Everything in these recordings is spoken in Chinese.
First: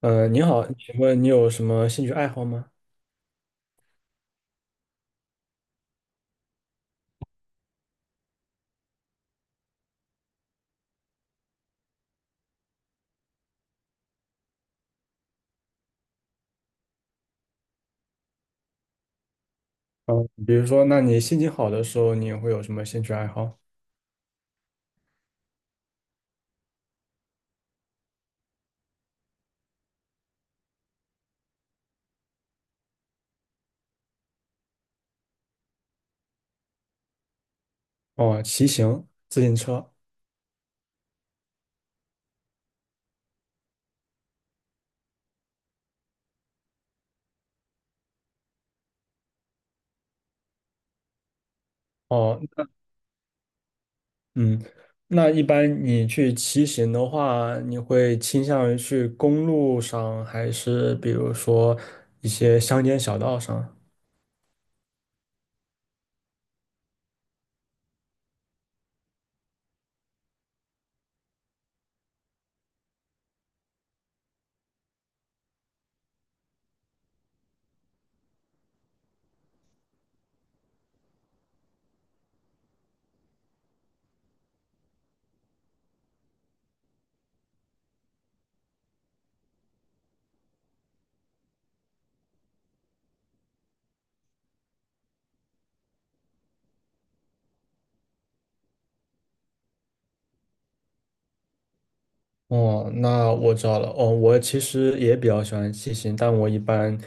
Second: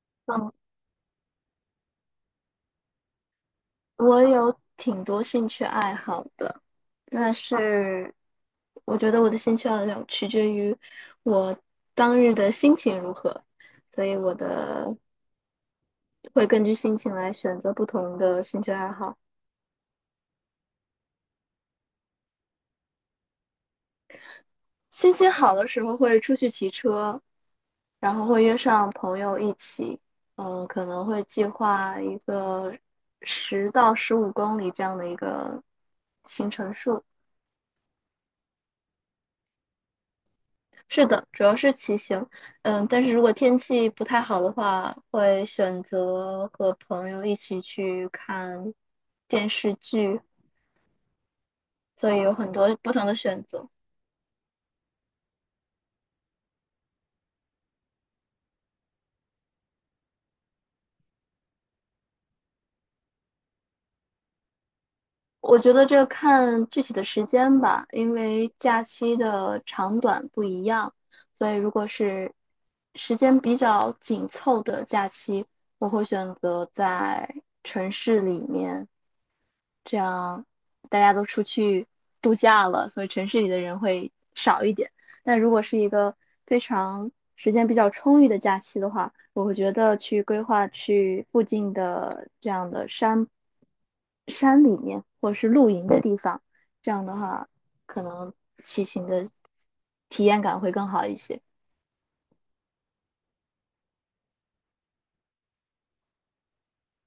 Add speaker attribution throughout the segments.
Speaker 1: 你
Speaker 2: 嗯，
Speaker 1: 好，请问你有什么兴趣爱好吗？
Speaker 2: 我有挺多兴趣爱好的，但是我觉得我的兴趣爱好取决于我当日的心情如何，所以我的会根据心情来选择不同的兴趣爱好。
Speaker 1: 嗯，比如说，那你心情好的时候，你会有什么兴趣爱好？
Speaker 2: 心情好的时候会出去骑车，然后会约上朋友一起，可能会计划一个10到15公里这样的一个行程数。
Speaker 1: 哦，骑行、自行车。
Speaker 2: 是的，主要是骑行。但是如果天气不太好的话，会选择和朋友一起去看电视剧，所以有
Speaker 1: 哦，
Speaker 2: 很
Speaker 1: 那
Speaker 2: 多不同的选择。
Speaker 1: 嗯，一般你去骑行的话，你会倾向于去公路上，还是比如说一些乡间小道上？
Speaker 2: 我觉得这看具体的时间吧，因为假期的长短不一样，所以如果是时间比较紧凑的假期，我会选择在城市里面这样大家都出去度假了，所以城市里的人会少一点。但如果是一个非常时间比较充裕的假期的话，我会觉得去规划去附近的这样的山里面，或者是露营的地方，这样的话，可能骑行的体验感会更好一些。
Speaker 1: 哦，那我知道了。哦，我其实也比较喜欢骑行，但我一般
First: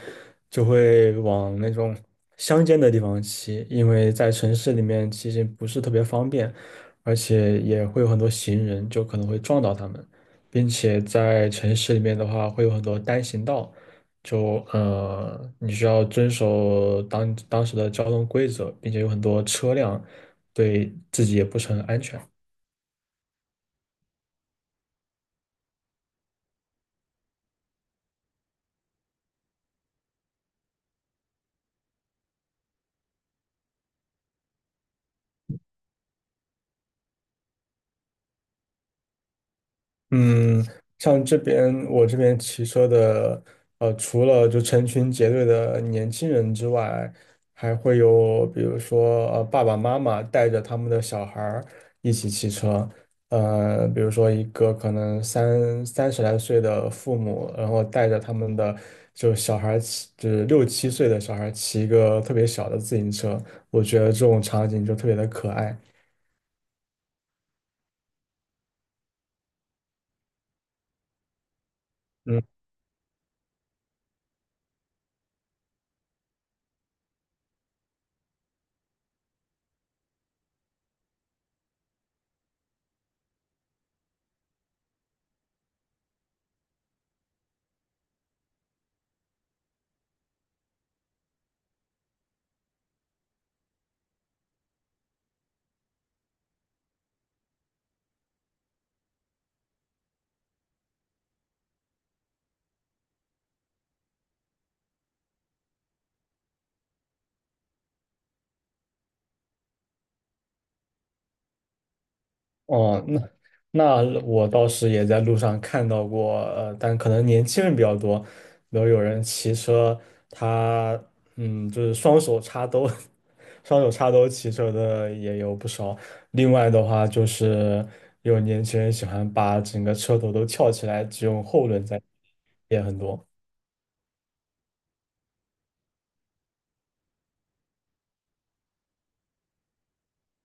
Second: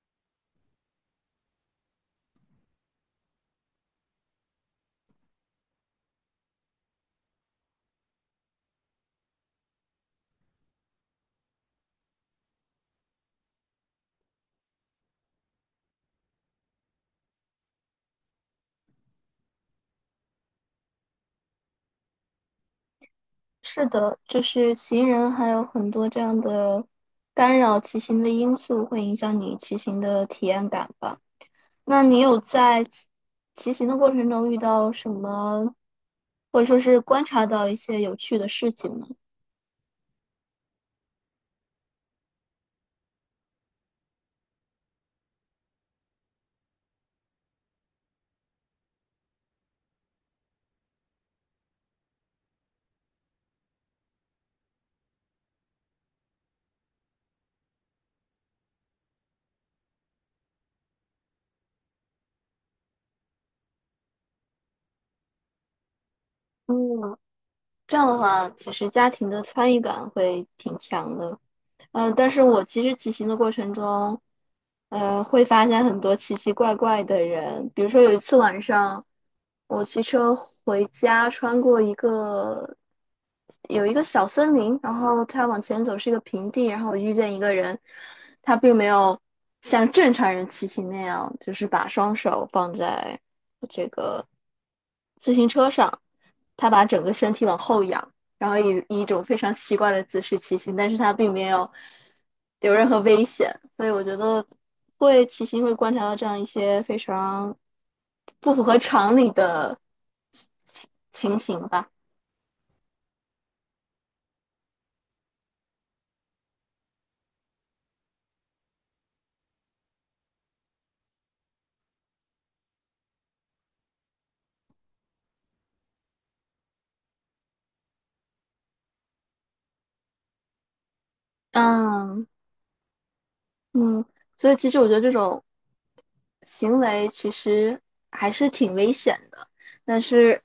Speaker 1: 就会往那种乡间的地方骑，因为在城市里面骑行不是特别方便，而且也会有很多行人，就可能会撞到他们，并且在城市里面的话，会有很多单行道，就你需要遵守当时的交通规则，并且有很多车辆，对自己也不是很安全。
Speaker 2: 是的，就是行人还有很多这样的干扰骑行的因素，会影响你骑行的体验感吧。那你有在骑行的过程中遇到什么，或者说是观察到一些有趣的事情吗？
Speaker 1: 嗯，像我这边骑车的，除了就成群结队的年轻人之外，还会有比如说爸爸妈妈带着他们的小孩儿一起骑车，比如说一个可能三十来岁的父母，然后带着他们的就小孩儿骑，就是六七岁的小孩儿骑一个特别小的自行车，我觉得这种场景就特别的可爱。
Speaker 2: 嗯，这样的话，其实家庭的参与感会挺强的。但是
Speaker 1: 嗯。
Speaker 2: 我其实骑行的过程中，会发现很多奇奇怪怪的人。比如说有一次晚上，我骑车回家，穿过一个有一个小森林，然后它往前走是一个平地，然后我遇见一个人，他并没有像正常人骑行那样，就是把双手放在自行车上，他把整个身体往后仰，然后以一种非常奇怪的姿势骑行，但是他并没有任何危险，所以我觉得会骑行会观察到这样一些非常不符合常理的情情情形吧。
Speaker 1: 哦，那我倒是也在路上看到过，但可能年轻人比较多，比如有人骑车，他就是双手插兜，双手插兜骑车的也有不少。另外的话，就是有年轻人喜欢把整个车头都翘起来，只用后轮在，
Speaker 2: 嗯
Speaker 1: 也很多。
Speaker 2: 嗯，所以其实我觉得这种行为其实还是挺危险的，但是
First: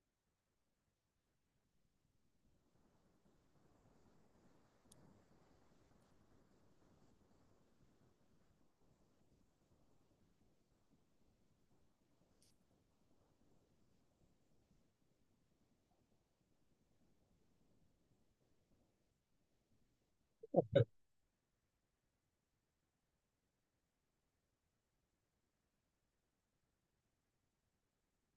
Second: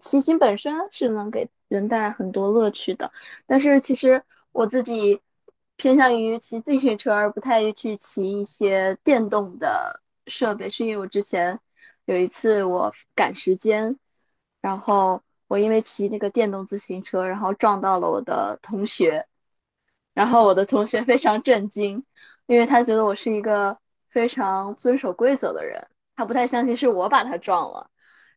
Speaker 2: 骑行本身是能给人带来很多乐趣的。但是其实我自己偏向于骑自行车，而不太去骑一些电动的设备，是因为我之前有一次我赶时间，然后我因为骑那个电动自行车，然后撞到了我的同学，然后我的同学非常震惊，因为他觉得我是一个非常遵守规则的人，他不太相信是我把他撞了。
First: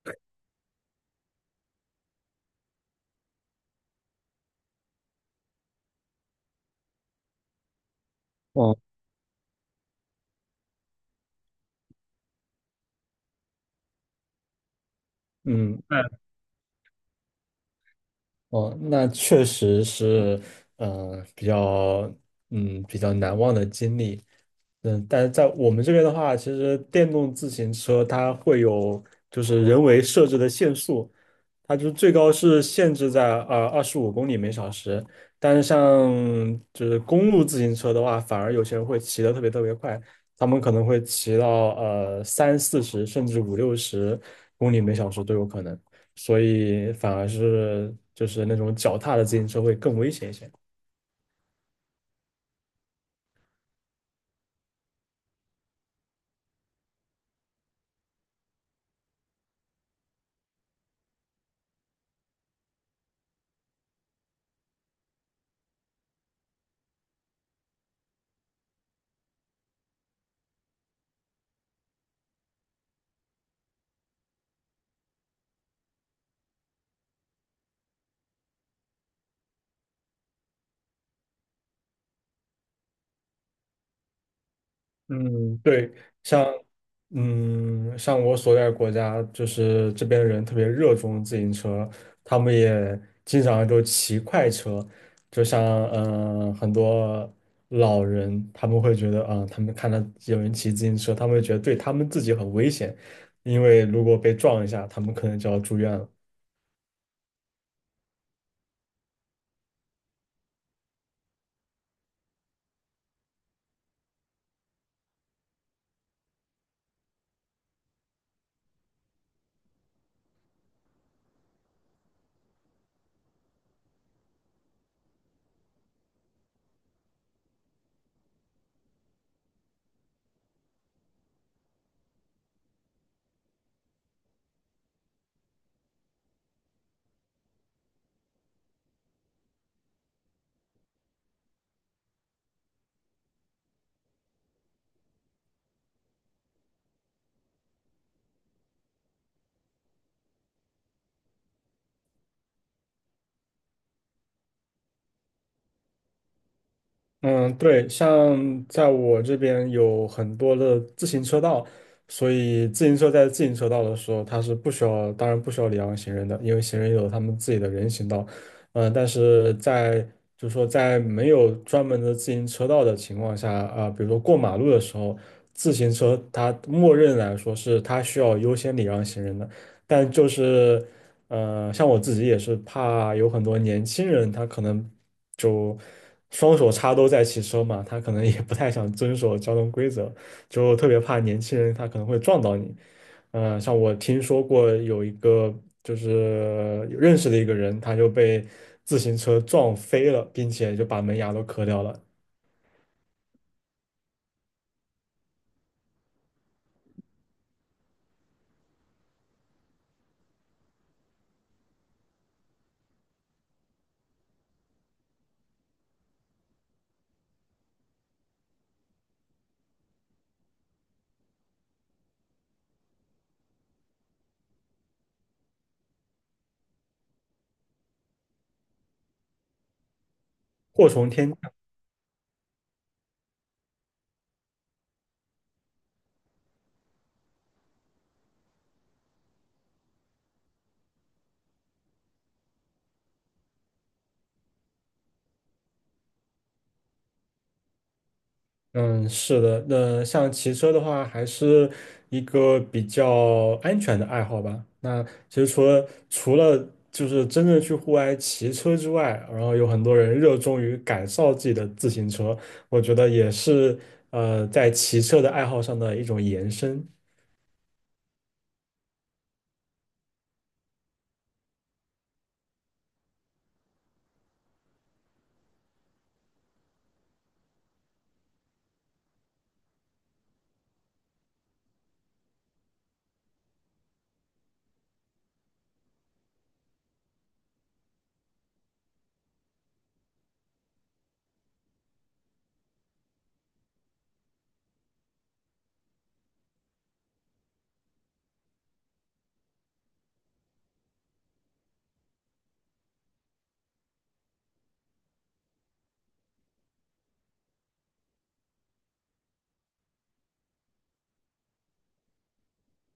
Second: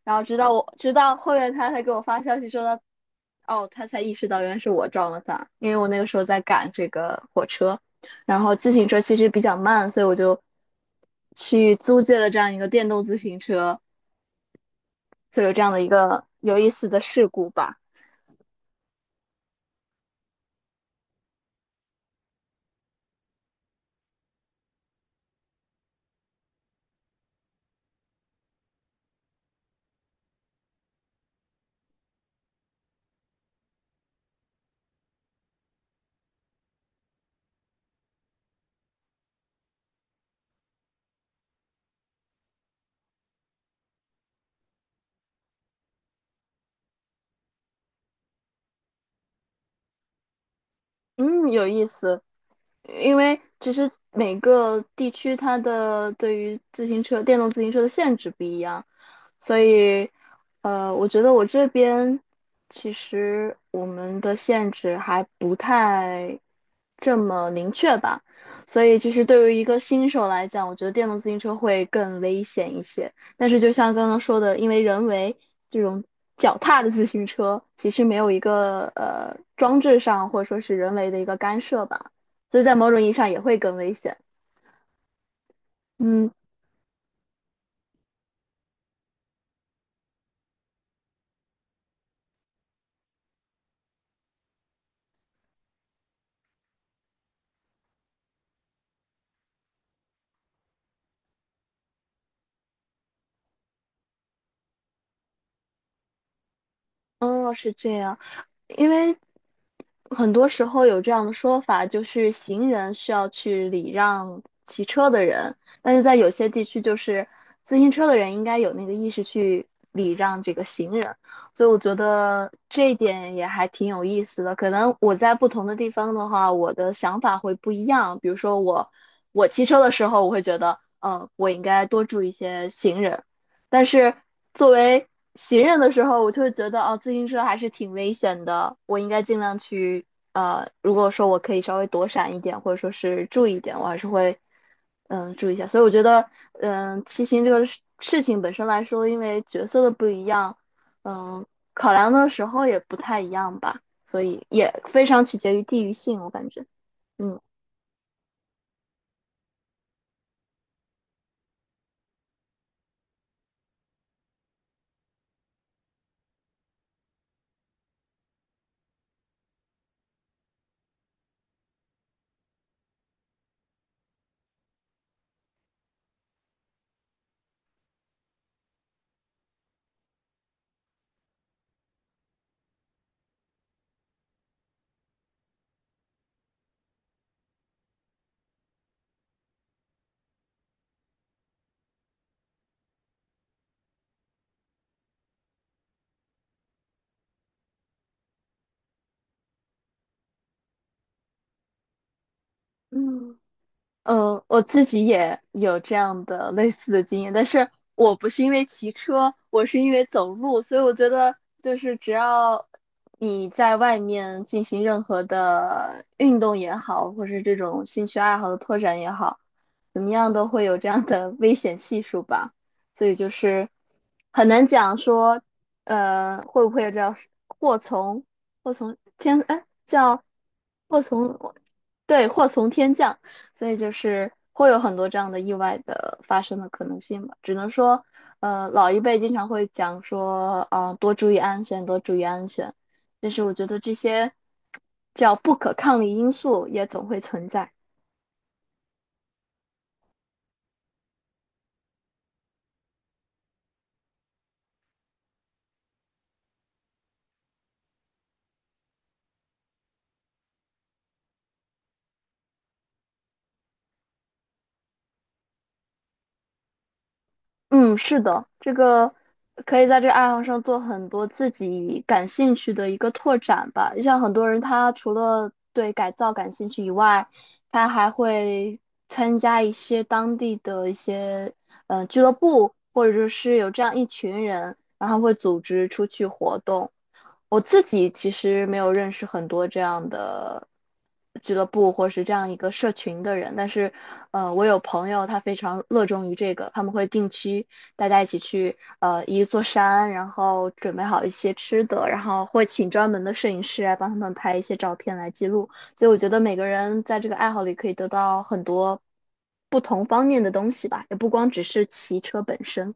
Speaker 2: 然后直到后面他才给我发消息说他，哦，他才意识到原来是我撞了他，因为我那个时候在赶这个火车，然后自
Speaker 1: 哦，
Speaker 2: 行车其实比较慢，所以我就去租借了这样一个电动自行车，所以有这样的
Speaker 1: 嗯，
Speaker 2: 一个有意思的事故吧。
Speaker 1: 哦，那确实是，比较，嗯，比较难忘的经历。嗯，但是在我们这边的话，其实电动自行车它会有就是人为设置的限速，它就是最高是限制在25公里每小时。但是像就是公路自行车的话，反而有些人会骑得特别特别快，他们可能会骑到三四十甚至五六十公里每小时都有可能。所以反而是就是那种脚踏的自行车会更危险一些。
Speaker 2: 嗯，有意思。因为其实每个地区它的对于自行车、电动自行车的限制不一样，所以，我觉得我这边其实我们的限制还不太这么明确吧，所以其实对于一个新手来讲，我觉得电动自行车会更危险一些。但是就像刚刚说的，因为人为这种脚踏的自行车其实没有一个装置上或者说是人为的一个干涉吧，所以在某种意义上也会更危险。
Speaker 1: 嗯，对，
Speaker 2: 嗯，
Speaker 1: 像像我所在的国家，就是这边的人特别热衷自行车，他们也经常就骑快车，就像很多老人，他们会觉得啊、他们看到有人骑自行车，他们会觉得对他们自己很危险，因为如果被撞一下，他们可能就要住院了。
Speaker 2: 哦，是这样。因为很多时候有这样的说法，就是行人需要去礼让骑车的人，但是在有些地区，就是自行车的人应该有那个意识去礼让这个行人，所以我觉得这一点也还挺有意思的。可能我在不同的地方的话，我的想法会不一样。比如说我骑车的时候，我会觉得，我应该多注意一些行人，但是作为行人的时候，我就会觉得哦，自行车还是挺危险的，我应该尽量去如果说我可以稍微躲闪一点，或者说是注意一点，我还是会注意一下。所以我觉得骑行这个事情本身来说，因为角色的不一样，嗯，考量的时候也不太一样吧，所以也非常取决于地域性，我感觉，嗯。
Speaker 1: 嗯，对，像在我这边有很多的自行车道，所以自行车在自行车道的时候，它是不需要，当然不需要礼让行人的，因为行人有他们自己的人行道。嗯、但是在就是说在没有专门的自行车道的情况下，啊、比如说过马路的时候，自行车它默认来说是它需要优先礼让行人的，但就是像我自己也是怕有很多年轻人他可能就。双手插兜在骑车嘛，他可能也不太想遵守交通规则，就特别怕年轻人他可能会撞到你。嗯、像我听说过有一个就是有认识的一个人，他就被自行车撞飞了，并且就把门牙都磕掉了，
Speaker 2: 嗯。我自己也有这样的类似的经验，但是我不是因为骑车，我是因为走路，所以我觉得就是只要你在外面进行任何的运动也好，或是这种兴趣爱好的拓展也好，怎么样都会有这样的危险系数吧，所以就是很难讲说，会不会叫祸从祸从天，哎，叫
Speaker 1: 祸
Speaker 2: 祸
Speaker 1: 从天。
Speaker 2: 从，对，祸从天降。所以就是会有很多这样的意外的发生的可能性吧。只能说，老一辈经常会讲说，啊、多注意安全，多注意安全。但是我觉得这些叫不可抗力因素也总会存在。
Speaker 1: 嗯，是的，那像骑车的话，还是一个比较安全的爱好吧。那其实除了就是真正去户外骑车之外，然后有很多人热衷于改造自己的自行车，我觉得也是在骑车的爱好上的一种延伸。
Speaker 2: 嗯，是的，这个可以在这个爱好上做很多自己感兴趣的一个拓展吧。就像很多人，他除了对改造感兴趣以外，他还会参加一些当地的一些俱乐部，或者是有这样一群人，然后会组织出去活动。我自己其实没有认识很多这样的俱乐部或是这样一个社群的人，但是，我有朋友他非常热衷于这个，他们会定期大家一起去，一座山，然后准备好一些吃的，然后会请专门的摄影师来帮他们拍一些照片来记录。所以我觉得每个人在这个爱好里可以得到很多不同方面的东西吧，也不光只是骑车本身。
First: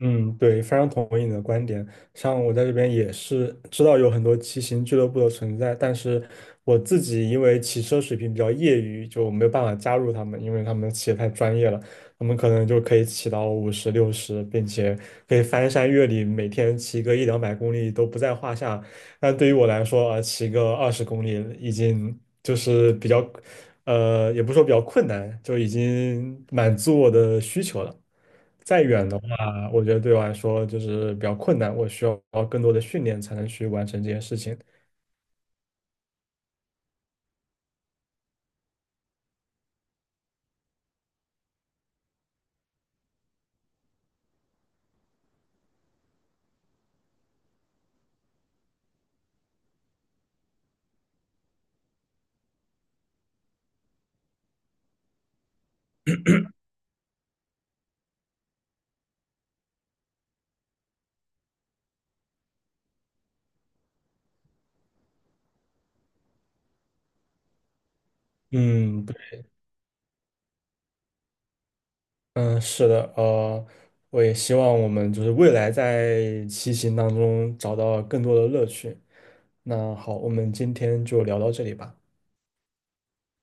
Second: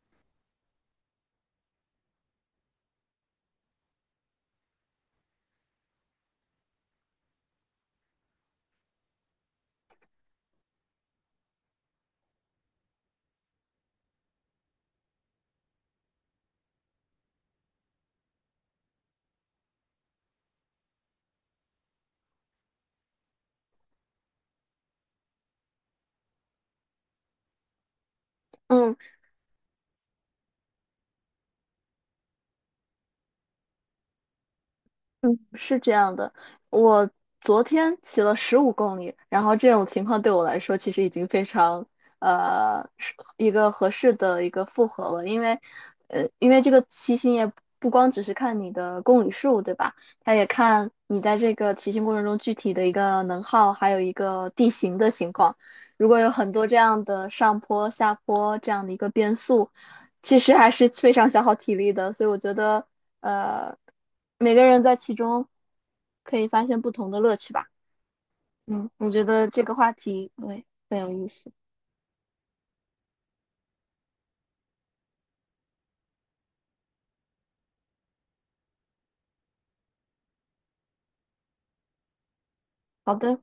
Speaker 1: 嗯，对，非常同意你的观点。像我在这边也是知道有很多骑行俱乐部的存在，但是我自己因为骑车水平比较业余，就没有办法加入他们，因为他们骑得太专业了，他们可能就可以骑到50、60，并且可以翻山越岭，每天骑个一两百公里都不在话下。但对于我来说，啊，骑个20公里已经就是比较，也不是说比较困难，就已经满足我的需求了。再
Speaker 2: 嗯。
Speaker 1: 远的。啊，我觉得对我来说就是比较困难，我需要更多的训练才能去完成这件事情。
Speaker 2: 嗯，是这样的，我昨天骑了十五公里，然后这种情况对我来说其实已经非常是一个合适的一个负荷了，因为因为这个骑行也不光只是看你的公里数，对吧？它也看你在这个骑行过程中具体的一个能耗，还有一个地形的情况。如果有很多这样的上坡、下坡这样的一个变速。其实还是非常消耗体力的，所以我觉得，呃，每个人在其中可以发现不同的乐趣吧。嗯，
Speaker 1: 嗯，
Speaker 2: 我觉
Speaker 1: 对，
Speaker 2: 得这个话题，对，很有意思。
Speaker 1: 嗯，是的，我也希望我们就是未来在骑行当中找到更多的乐趣。那好，我们今天就聊到这里吧。
Speaker 2: 好的。